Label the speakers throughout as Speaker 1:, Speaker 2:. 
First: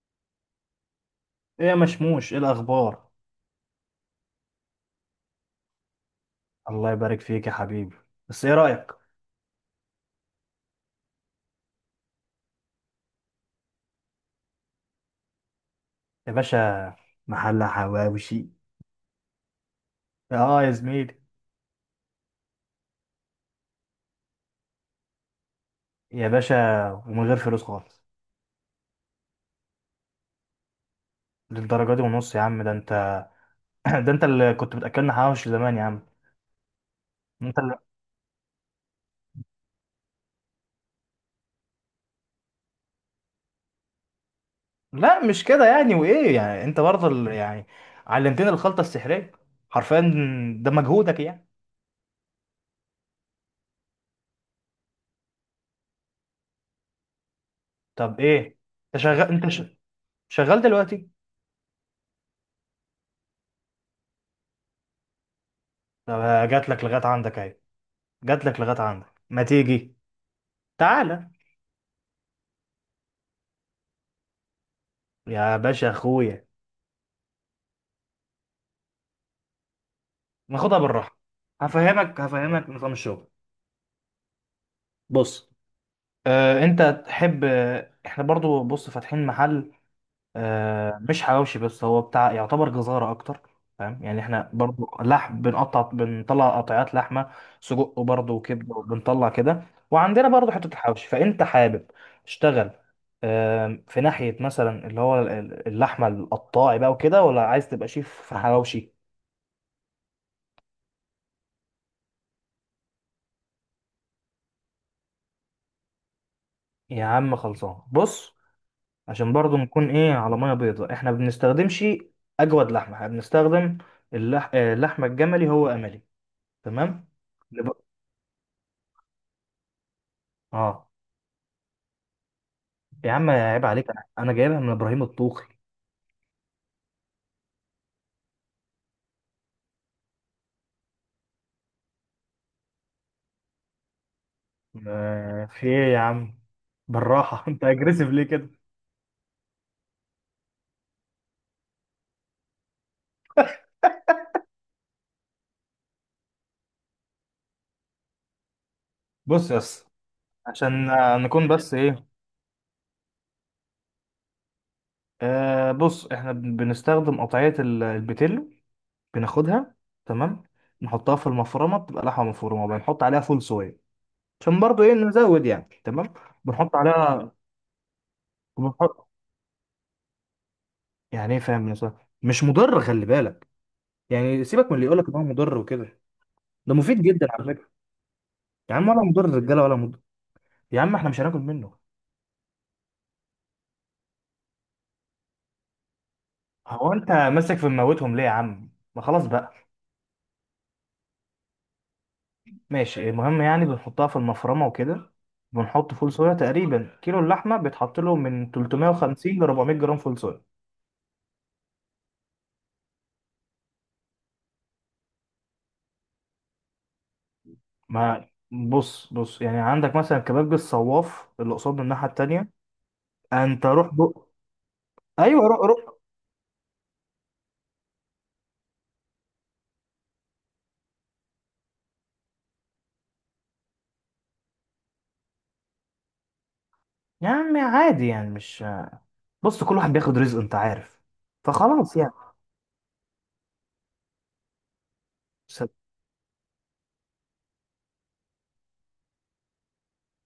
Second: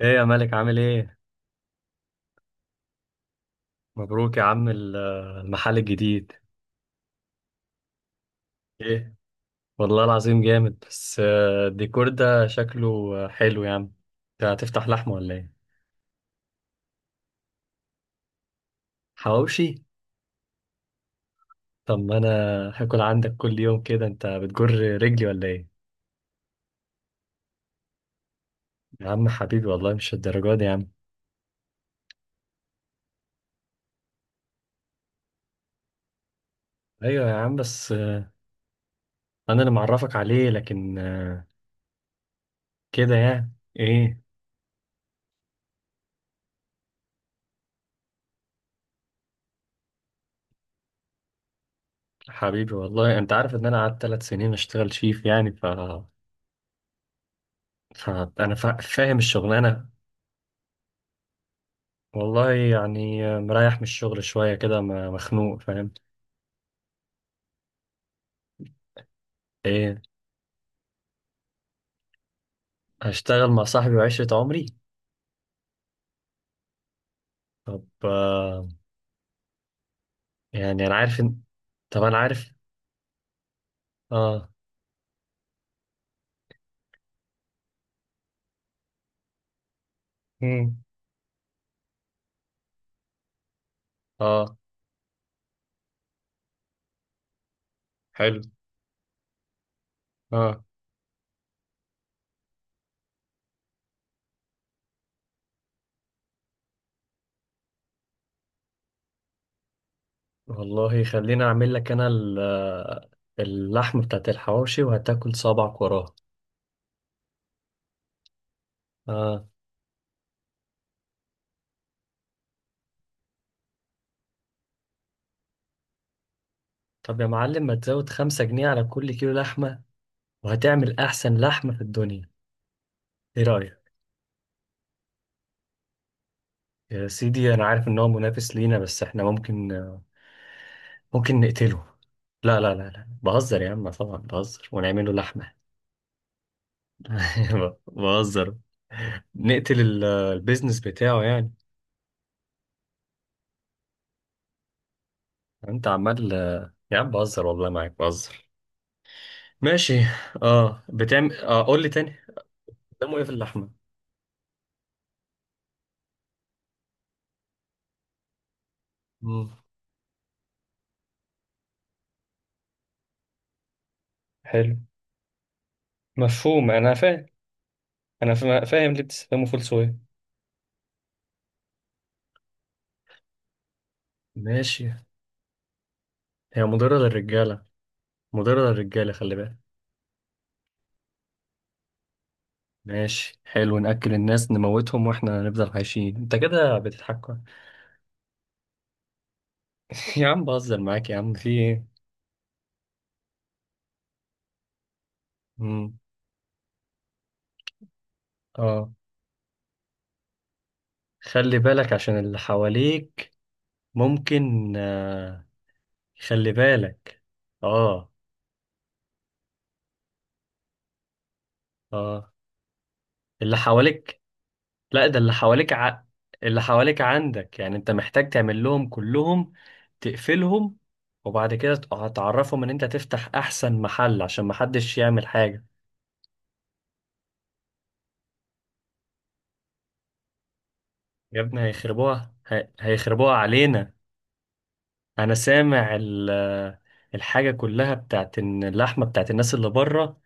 Speaker 1: ايه يا مالك، عامل ايه؟
Speaker 2: ايه يا مشموش؟ ايه الاخبار؟
Speaker 1: مبروك يا عم المحل الجديد.
Speaker 2: الله يبارك فيك يا حبيبي. بس ايه رايك؟
Speaker 1: ايه والله العظيم جامد، بس الديكور ده شكله حلو يا عم. انت هتفتح لحمة ولا ايه؟
Speaker 2: يا باشا، محل حواوشي.
Speaker 1: حواوشي؟
Speaker 2: اه يا زميلي.
Speaker 1: طب ما انا هاكل عندك كل يوم كده، انت بتجر رجلي ولا ايه؟
Speaker 2: يا باشا، ومن غير فلوس خالص.
Speaker 1: يا عم حبيبي والله مش الدرجات دي يا عم.
Speaker 2: للدرجه دي ونص يا عم، ده انت ده انت اللي كنت بتاكلنا حواوشي زمان يا عم.
Speaker 1: ايوه يا عم،
Speaker 2: انت اللي...
Speaker 1: بس انا اللي معرفك عليه، لكن كده يعني. ايه.
Speaker 2: لا مش كده يعني، وايه يعني؟ انت برضه اللي يعني علمتني الخلطه السحريه، حرفيا ده مجهودك يعني.
Speaker 1: حبيبي والله انت عارف ان انا قعدت 3 سنين اشتغل شيف، يعني
Speaker 2: طب
Speaker 1: فأنا
Speaker 2: ايه؟ انت
Speaker 1: فاهم
Speaker 2: شغال؟
Speaker 1: الشغلانة.
Speaker 2: شغال دلوقتي؟
Speaker 1: والله يعني مريح من الشغل شوية كده، مخنوق فاهم.
Speaker 2: طب جات لك لغايه عندك اهي، جات لك لغايه عندك، ما تيجي؟
Speaker 1: ايه.
Speaker 2: تعالى.
Speaker 1: هشتغل مع صاحبي وعشرة عمري.
Speaker 2: يا باشا اخويا،
Speaker 1: طب آه.
Speaker 2: ناخدها
Speaker 1: يعني انا
Speaker 2: بالراحه.
Speaker 1: عارف ان طب انا
Speaker 2: هفهمك
Speaker 1: عارف.
Speaker 2: هفهمك نظام الشغل.
Speaker 1: اه.
Speaker 2: بص، آه انت تحب؟ آه احنا برضو بص فاتحين محل،
Speaker 1: مم.
Speaker 2: آه مش حواوشي بس، هو بتاع يعتبر جزارة اكتر. فاهم؟ يعني احنا
Speaker 1: اه.
Speaker 2: برضو لحم بنقطع، بنطلع قطعات لحمه، سجق برضو،
Speaker 1: حلو.
Speaker 2: وكبده، وبنطلع كده. وعندنا برضو
Speaker 1: اه.
Speaker 2: حته الحواوشي، فانت حابب تشتغل آه في ناحيه مثلا اللي هو اللحمه القطاعي بقى وكده، ولا عايز تبقى شيف في حواوشي؟
Speaker 1: والله خليني اعمل لك انا اللحم بتاعت الحواوشي وهتاكل صابعك وراها.
Speaker 2: يا عم خلصان. بص، عشان
Speaker 1: اه.
Speaker 2: برضو نكون ايه على ميه بيضاء، احنا ما بنستخدمش اجود لحمه، احنا بنستخدم اللحمه الجملي هو املي. تمام.
Speaker 1: طب يا معلم،
Speaker 2: نب...
Speaker 1: ما تزود 5 جنيه على كل كيلو لحمة
Speaker 2: اه
Speaker 1: وهتعمل احسن لحمة في الدنيا.
Speaker 2: يا عم
Speaker 1: ايه
Speaker 2: عيب
Speaker 1: رأيك؟
Speaker 2: عليك، انا جايبها من ابراهيم الطوخي.
Speaker 1: يا سيدي انا عارف ان هو منافس لينا، بس احنا ممكن ممكن نقتله. لا لا لا لا، بهزر يا عم، طبعا بهزر ونعمله
Speaker 2: آه،
Speaker 1: لحمة.
Speaker 2: في ايه يا عم؟ بالراحة انت اجريسيف ليه كده؟
Speaker 1: بهزر. نقتل البيزنس بتاعه يعني. انت عمال. يا عم بهزر والله، معاك بهزر.
Speaker 2: بص يس،
Speaker 1: ماشي. اه.
Speaker 2: عشان آه،
Speaker 1: بتعمل
Speaker 2: نكون
Speaker 1: اه،
Speaker 2: بس
Speaker 1: قول لي
Speaker 2: ايه.
Speaker 1: تاني. قدامه ايه في اللحمة؟
Speaker 2: آه بص، احنا بنستخدم قطعية البتلو،
Speaker 1: مم.
Speaker 2: بناخدها. تمام. نحطها في المفرمة، بتبقى لحمة مفرومة، بنحط عليها فول صويا، عشان
Speaker 1: حلو.
Speaker 2: برضو ايه نزود يعني. تمام.
Speaker 1: مفهوم،
Speaker 2: بنحط
Speaker 1: انا فاهم.
Speaker 2: عليها
Speaker 1: انا فاهم ليه
Speaker 2: وبنحط،
Speaker 1: بتستخدمه فول صويا.
Speaker 2: يعني ايه؟ فاهم يا صاحبي، مش مضر، خلي بالك. يعني سيبك من اللي
Speaker 1: ماشي.
Speaker 2: يقول لك ان هو مضر وكده،
Speaker 1: هي
Speaker 2: ده
Speaker 1: مضرة
Speaker 2: مفيد جدا على
Speaker 1: للرجالة،
Speaker 2: فكره.
Speaker 1: مضرة
Speaker 2: يا عم ولا
Speaker 1: للرجالة،
Speaker 2: مضر
Speaker 1: خلي بالك.
Speaker 2: الرجاله ولا مضر، يا عم احنا مش هناكل منه.
Speaker 1: ماشي حلو، نأكل الناس نموتهم واحنا نفضل عايشين، انت كده
Speaker 2: هو انت
Speaker 1: بتتحكم.
Speaker 2: ماسك في مموتهم ليه يا عم؟ ما خلاص بقى.
Speaker 1: يا عم بهزر معاك، يا عم في ايه.
Speaker 2: ماشي، المهم يعني بنحطها في المفرمه وكده، بنحط
Speaker 1: مم.
Speaker 2: فول صويا، تقريبا كيلو اللحمه بيتحط له من
Speaker 1: اه،
Speaker 2: 350 ل 400 جرام فول صويا.
Speaker 1: خلي بالك عشان اللي حواليك. ممكن آه. خلي بالك. اه.
Speaker 2: ما بص بص يعني، عندك مثلا كباب الصواف اللي قصاد الناحيه
Speaker 1: اه.
Speaker 2: التانيه،
Speaker 1: اللي
Speaker 2: انت روح
Speaker 1: حواليك.
Speaker 2: بق.
Speaker 1: لا، ده اللي
Speaker 2: ايوه روح
Speaker 1: حواليك
Speaker 2: روح.
Speaker 1: اللي حواليك عندك، يعني انت محتاج تعمل لهم كلهم، تقفلهم. وبعد كده هتعرفهم ان انت تفتح احسن محل عشان محدش يعمل حاجة.
Speaker 2: يا عم عادي يعني، مش، بص كل واحد بياخد رزقه، انت عارف.
Speaker 1: يا ابني
Speaker 2: فخلاص يعني.
Speaker 1: هيخربوها، هيخربوها علينا. انا
Speaker 2: س-
Speaker 1: سامع الحاجة كلها بتاعت إن اللحمة بتاعت الناس اللي بره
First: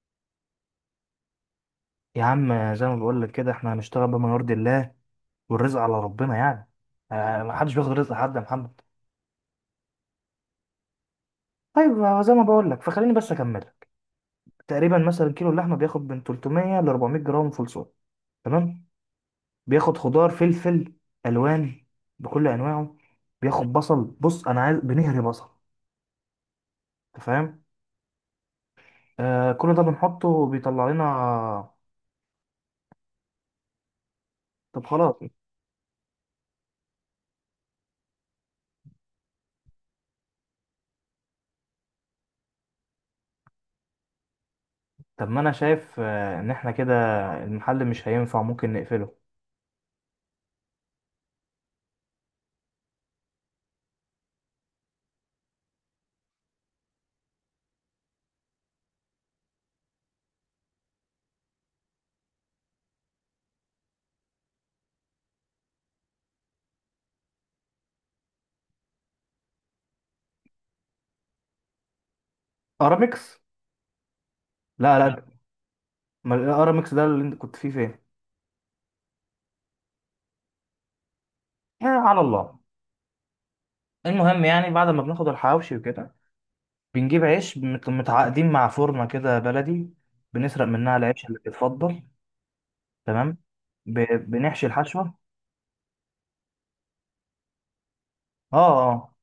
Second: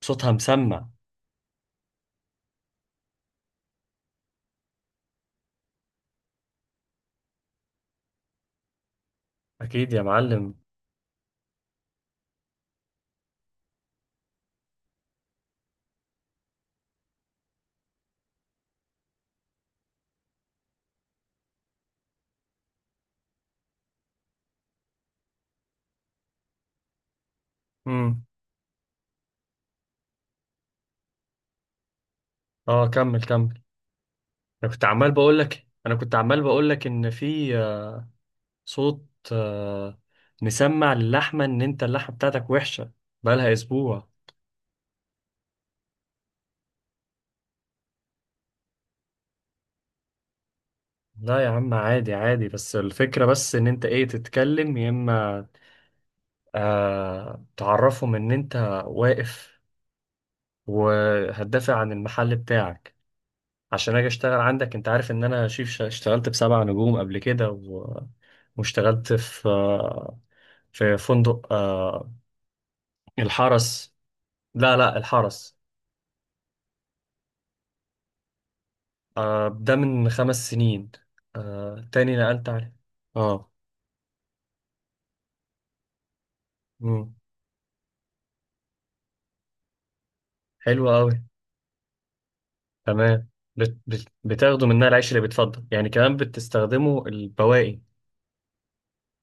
Speaker 1: صوتها مسمع.
Speaker 2: يا عم زي ما بقول لك كده، احنا هنشتغل بما يرضي الله، والرزق على ربنا يعني. آه، ما حدش بياخد رزق حد يا محمد.
Speaker 1: اكيد يا معلم.
Speaker 2: طيب آه، زي ما بقول لك، فخليني بس اكمل لك. تقريبا مثلا كيلو اللحمه بياخد من 300 ل 400 جرام فول صويا، تمام. بياخد خضار، فلفل الوان بكل انواعه، بياخد بصل، بص انا عايز بنهري بصل. انت فاهم؟
Speaker 1: امم.
Speaker 2: آه كل ده بنحطه، بيطلع لنا.
Speaker 1: اه، كمل كمل. انا كنت
Speaker 2: طب
Speaker 1: عمال
Speaker 2: خلاص،
Speaker 1: بقول لك، انا كنت عمال بقول لك، ان في صوت مسمع للحمه ان انت اللحمه بتاعتك وحشه بقالها اسبوع.
Speaker 2: طب ما انا شايف آه، ان احنا كده المحل مش هينفع، ممكن نقفله.
Speaker 1: لا يا عم عادي عادي، بس الفكره بس ان انت ايه، تتكلم. يا اما تعرفهم ان انت واقف وهتدافع عن المحل بتاعك عشان اجي اشتغل عندك. انت عارف ان انا شيف، اشتغلت بسبع نجوم قبل كده و... واشتغلت في في فندق آه
Speaker 2: ارامكس.
Speaker 1: الحرس. لا لا
Speaker 2: لا لا لا.
Speaker 1: الحرس.
Speaker 2: ما الارامكس ده اللي انت كنت فيه فين؟
Speaker 1: آه ده من 5 سنين.
Speaker 2: آه،
Speaker 1: آه تاني
Speaker 2: على
Speaker 1: نقلت
Speaker 2: الله.
Speaker 1: عليه. اه.
Speaker 2: المهم يعني بعد ما بناخد الحواوشي وكده،
Speaker 1: مم.
Speaker 2: بنجيب عيش متعاقدين مع فرنة كده بلدي، بنسرق
Speaker 1: حلو
Speaker 2: منها
Speaker 1: قوي.
Speaker 2: العيش اللي بيتفضل.
Speaker 1: تمام.
Speaker 2: تمام.
Speaker 1: بت بت
Speaker 2: بنحشي
Speaker 1: بتاخده منها العيش
Speaker 2: الحشوة.
Speaker 1: اللي بيتفضل يعني، كمان بتستخدمه البواقي.
Speaker 2: اه اه.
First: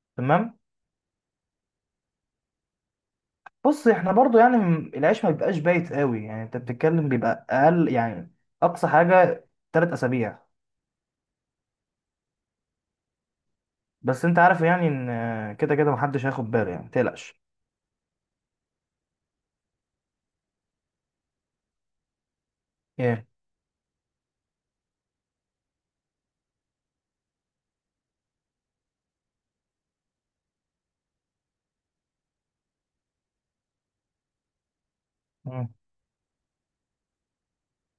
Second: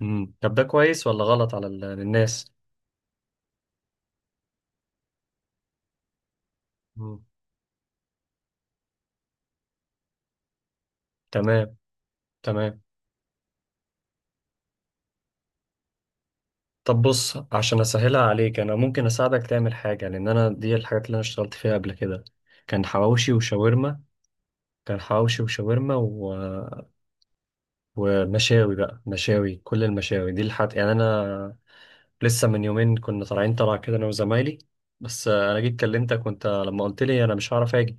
Speaker 1: مم. طب
Speaker 2: تمام.
Speaker 1: ده كويس ولا غلط على الناس؟
Speaker 2: بص احنا برضو يعني، العيش ما بيبقاش بايت قوي يعني، انت بتتكلم
Speaker 1: مم.
Speaker 2: بيبقى اقل يعني، اقصى حاجة 3 اسابيع.
Speaker 1: تمام. تمام.
Speaker 2: بس انت عارف يعني ان كده كده محدش هياخد باله يعني،
Speaker 1: طب بص،
Speaker 2: متقلقش.
Speaker 1: عشان اسهلها عليك انا ممكن اساعدك تعمل حاجه، لان انا دي الحاجات اللي انا اشتغلت فيها قبل كده. كان
Speaker 2: ايه.
Speaker 1: حواوشي وشاورما. كان حواوشي وشاورما ومشاوي. بقى مشاوي، كل المشاوي دي الحاجات، يعني انا لسه من يومين كنا طالعين طلع كده انا وزمايلي. بس انا
Speaker 2: مم.
Speaker 1: جيت كلمتك، وانت لما قلت لي انا مش هعرف اجي.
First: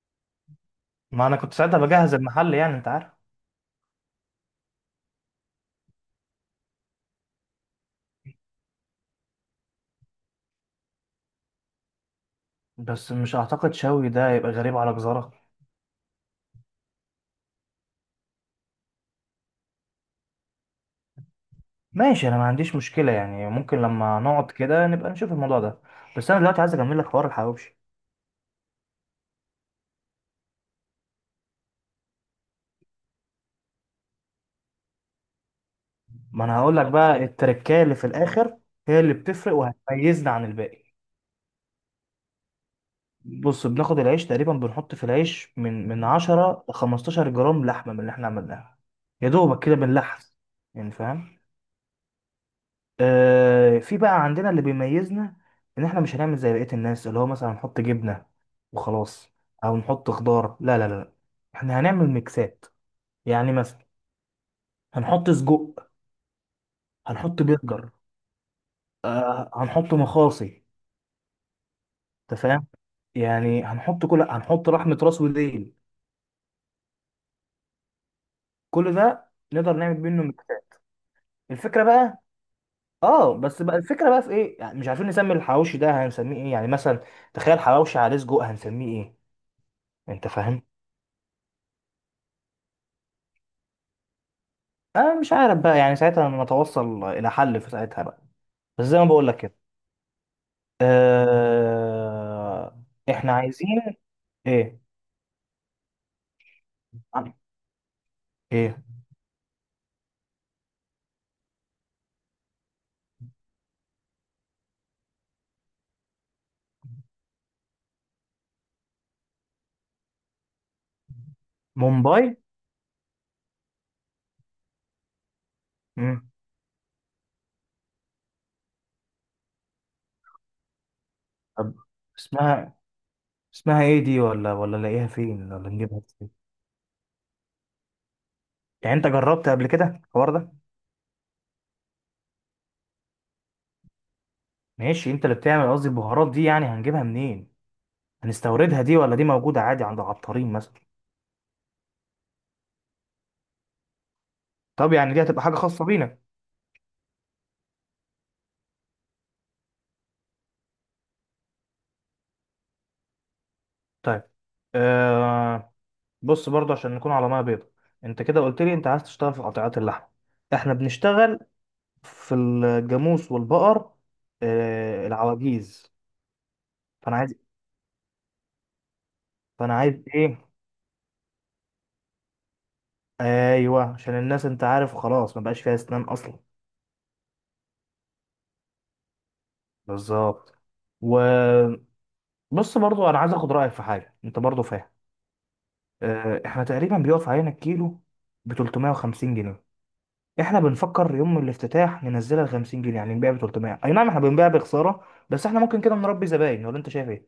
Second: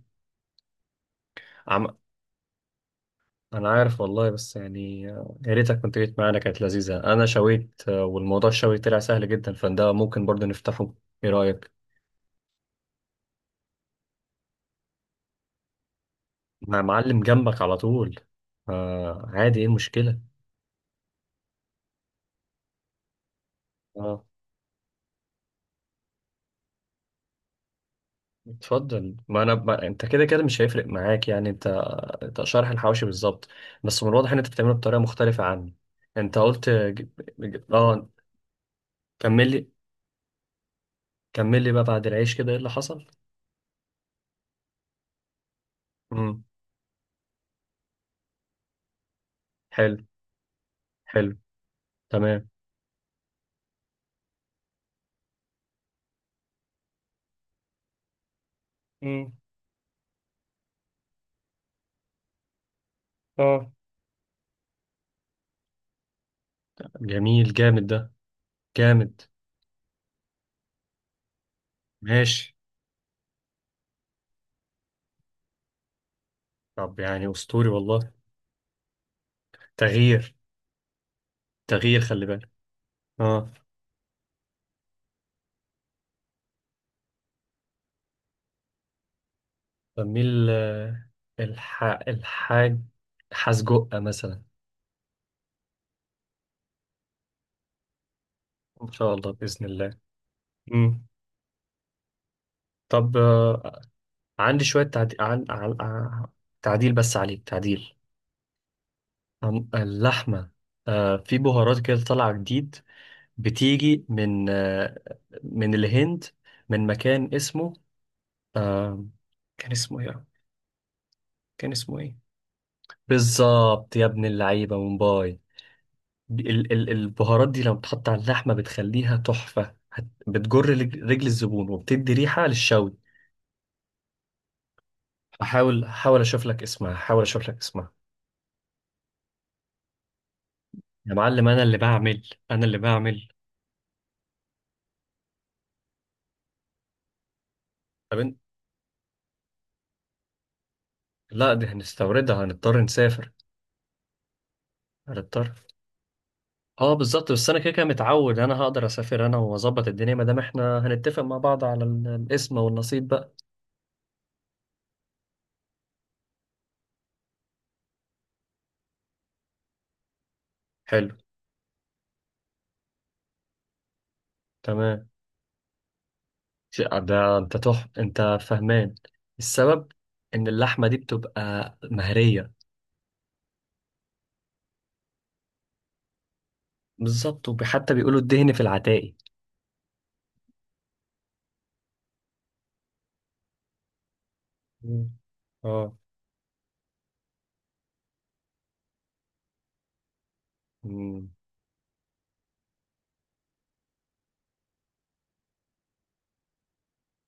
Speaker 2: ما انا كنت ساعتها
Speaker 1: عم...
Speaker 2: بجهز المحل يعني، انت عارف.
Speaker 1: انا عارف والله، بس يعني يا ريتك كنت جيت معانا، كانت لذيذة. انا شويت والموضوع الشوي طلع سهل جدا، فده ممكن برضه نفتحه. ايه رأيك؟
Speaker 2: بس مش اعتقد شوي ده يبقى غريب على جزارة.
Speaker 1: مع معلم جنبك على طول. آه عادي، ايه المشكلة.
Speaker 2: ماشي، انا ما عنديش مشكلة يعني، ممكن لما
Speaker 1: اه
Speaker 2: نقعد كده نبقى نشوف الموضوع ده. بس انا دلوقتي عايز اكمل لك حوار الحواوشي.
Speaker 1: اتفضل. ما انا ما... انت كده كده مش هيفرق معاك يعني. انت شرح الحواشي بالظبط، بس من الواضح ان انت بتعمله بطريقه مختلفه عني. انت
Speaker 2: ما انا
Speaker 1: قلت
Speaker 2: هقول لك بقى، التركايه اللي في
Speaker 1: اه.
Speaker 2: الاخر هي اللي
Speaker 1: كمل
Speaker 2: بتفرق
Speaker 1: لي،
Speaker 2: وهتميزنا عن الباقي.
Speaker 1: كمل لي بقى، بعد العيش كده ايه اللي حصل؟
Speaker 2: بص، بناخد العيش تقريبا، بنحط في العيش من
Speaker 1: امم.
Speaker 2: 10 ل 15 جرام لحمة من اللي احنا عملناها. يا دوبك كده
Speaker 1: حلو.
Speaker 2: بنلحس، يعني
Speaker 1: حلو.
Speaker 2: فاهم.
Speaker 1: تمام.
Speaker 2: آه، في بقى عندنا اللي بيميزنا، ان احنا مش هنعمل زي بقية الناس اللي هو مثلا نحط جبنة
Speaker 1: امم.
Speaker 2: وخلاص، او نحط خضار. لا لا لا لا، احنا هنعمل ميكسات. يعني
Speaker 1: اه.
Speaker 2: مثلا هنحط سجق، هنحط
Speaker 1: جميل، جامد
Speaker 2: برجر،
Speaker 1: ده. جامد.
Speaker 2: آه هنحط مخاصي. انت
Speaker 1: ماشي.
Speaker 2: فاهم؟ يعني هنحط كل، هنحط لحمة راس وديل،
Speaker 1: طب يعني اسطوري والله.
Speaker 2: كل ده نقدر نعمل منه
Speaker 1: تغيير.
Speaker 2: ميكسات. الفكرة
Speaker 1: تغيير
Speaker 2: بقى،
Speaker 1: خلي بالك.
Speaker 2: اه
Speaker 1: اه،
Speaker 2: بس بقى الفكرة بقى في ايه؟ يعني مش عارفين نسمي الحواوشي ده هنسميه ايه يعني، مثلا تخيل حواوشي عليه سجق هنسميه ايه؟ انت
Speaker 1: بميل
Speaker 2: فاهم.
Speaker 1: الحاج حسجقة مثلا.
Speaker 2: أه مش عارف بقى، يعني ساعتها نتوصل إلى حل في ساعتها بقى. بس
Speaker 1: ان
Speaker 2: زي ما
Speaker 1: شاء
Speaker 2: بقول
Speaker 1: الله
Speaker 2: لك كده.
Speaker 1: باذن الله. امم.
Speaker 2: أه.
Speaker 1: طب
Speaker 2: إحنا عايزين
Speaker 1: عندي
Speaker 2: إيه؟
Speaker 1: شوية تعديل تعديل بس
Speaker 2: عن-
Speaker 1: عليك، تعديل
Speaker 2: إيه؟
Speaker 1: اللحمة. في بهارات كده طالعة جديد، بتيجي من من الهند، من مكان اسمه آه كان اسمه ايه، كان اسمه ايه.
Speaker 2: مومباي.
Speaker 1: بالظبط يا ابن اللعيبة، مومباي.
Speaker 2: مم.
Speaker 1: البهارات دي لما بتحط على اللحمة بتخليها تحفة، بتجر رجل الزبون
Speaker 2: طب
Speaker 1: وبتدي ريحة
Speaker 2: اسمها،
Speaker 1: للشوي.
Speaker 2: اسمها إيه دي؟ ولا ولا نلاقيها فين؟ ولا
Speaker 1: هحاول،
Speaker 2: نجيبها
Speaker 1: هحاول
Speaker 2: فين؟
Speaker 1: اشوف لك اسمها، هحاول اشوف لك اسمها.
Speaker 2: يعني أنت جربت قبل كده الحوار ده؟
Speaker 1: يا معلم، انا اللي بعمل، انا اللي بعمل.
Speaker 2: ماشي أنت اللي بتعمل. قصدي البهارات دي يعني هنجيبها منين؟
Speaker 1: طب.
Speaker 2: هنستوردها دي، ولا دي موجودة عادي عند عطارين مثلا؟
Speaker 1: لا دي هنستوردها، هنضطر نسافر.
Speaker 2: طب يعني دي هتبقى
Speaker 1: هنضطر.
Speaker 2: حاجة خاصة بينا.
Speaker 1: اه بالظبط، بس انا كده كده متعود، انا هقدر اسافر انا واظبط الدنيا، ما دام احنا هنتفق مع بعض على الاسم والنصيب بقى.
Speaker 2: طيب أه. بص برضه عشان نكون على ميه بيضاء، انت كده قلت لي انت عايز تشتغل في قطيعات اللحم، احنا
Speaker 1: حلو.
Speaker 2: بنشتغل في الجاموس والبقر، آه
Speaker 1: تمام.
Speaker 2: العواجيز.
Speaker 1: ش-
Speaker 2: فانا عايز،
Speaker 1: ده انت فهمان
Speaker 2: فانا
Speaker 1: السبب
Speaker 2: عايز ايه،
Speaker 1: ان اللحمه دي بتبقى مهريه.
Speaker 2: ايوه عشان الناس، انت عارف خلاص ما بقاش فيها اسنان اصلا.
Speaker 1: بالظبط، وحتى بيقولوا الدهن في العتاقي.
Speaker 2: بالظبط. وبص، برضه انا عايز اخد رايك في حاجه، انت برضه فاهم.
Speaker 1: مم. اه.
Speaker 2: آه احنا تقريبا بيقف علينا الكيلو ب 350 جنيه، احنا بنفكر
Speaker 1: مم.
Speaker 2: يوم الافتتاح ننزلها ب 50 جنيه، يعني نبيع ب 300. اي نعم، احنا بنبيع بخساره، بس احنا ممكن كده نربي زباين، ولا انت شايف ايه؟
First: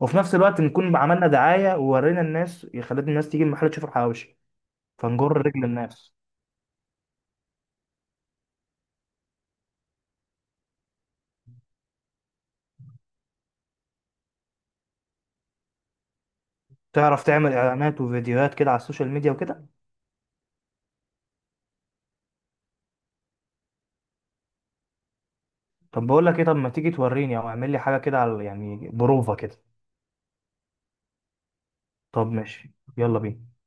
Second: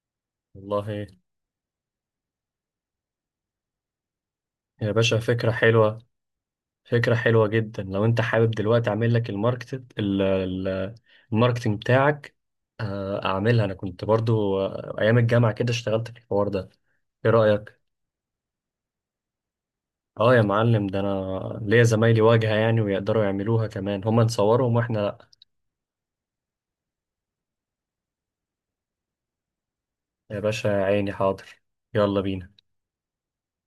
Speaker 2: وفي نفس الوقت نكون
Speaker 1: والله
Speaker 2: عملنا دعايه، وورينا الناس، خلينا الناس تيجي المحل تشوف الحواوشي،
Speaker 1: يا باشا
Speaker 2: فنجر
Speaker 1: فكره
Speaker 2: رجل
Speaker 1: حلوه،
Speaker 2: الناس.
Speaker 1: فكرة حلوة جدا. لو انت حابب دلوقتي اعمل لك الماركت ال- ال- الماركتنج بتاعك اعملها. انا كنت برضو ايام الجامعة كده اشتغلت في الحوار ده.
Speaker 2: تعرف
Speaker 1: ايه
Speaker 2: تعمل
Speaker 1: رأيك؟
Speaker 2: اعلانات وفيديوهات كده على السوشيال ميديا وكده؟
Speaker 1: اه يا معلم، ده انا ليا زمايلي واجهة يعني، ويقدروا يعملوها كمان هما، نصورهم واحنا لا.
Speaker 2: طب بقول لك ايه، طب ما تيجي توريني، او اعمل لي حاجه كده على يعني بروفه كده.
Speaker 1: يا باشا يا عيني، حاضر. يلا
Speaker 2: طب
Speaker 1: بينا.
Speaker 2: ماشي، يلا بينا.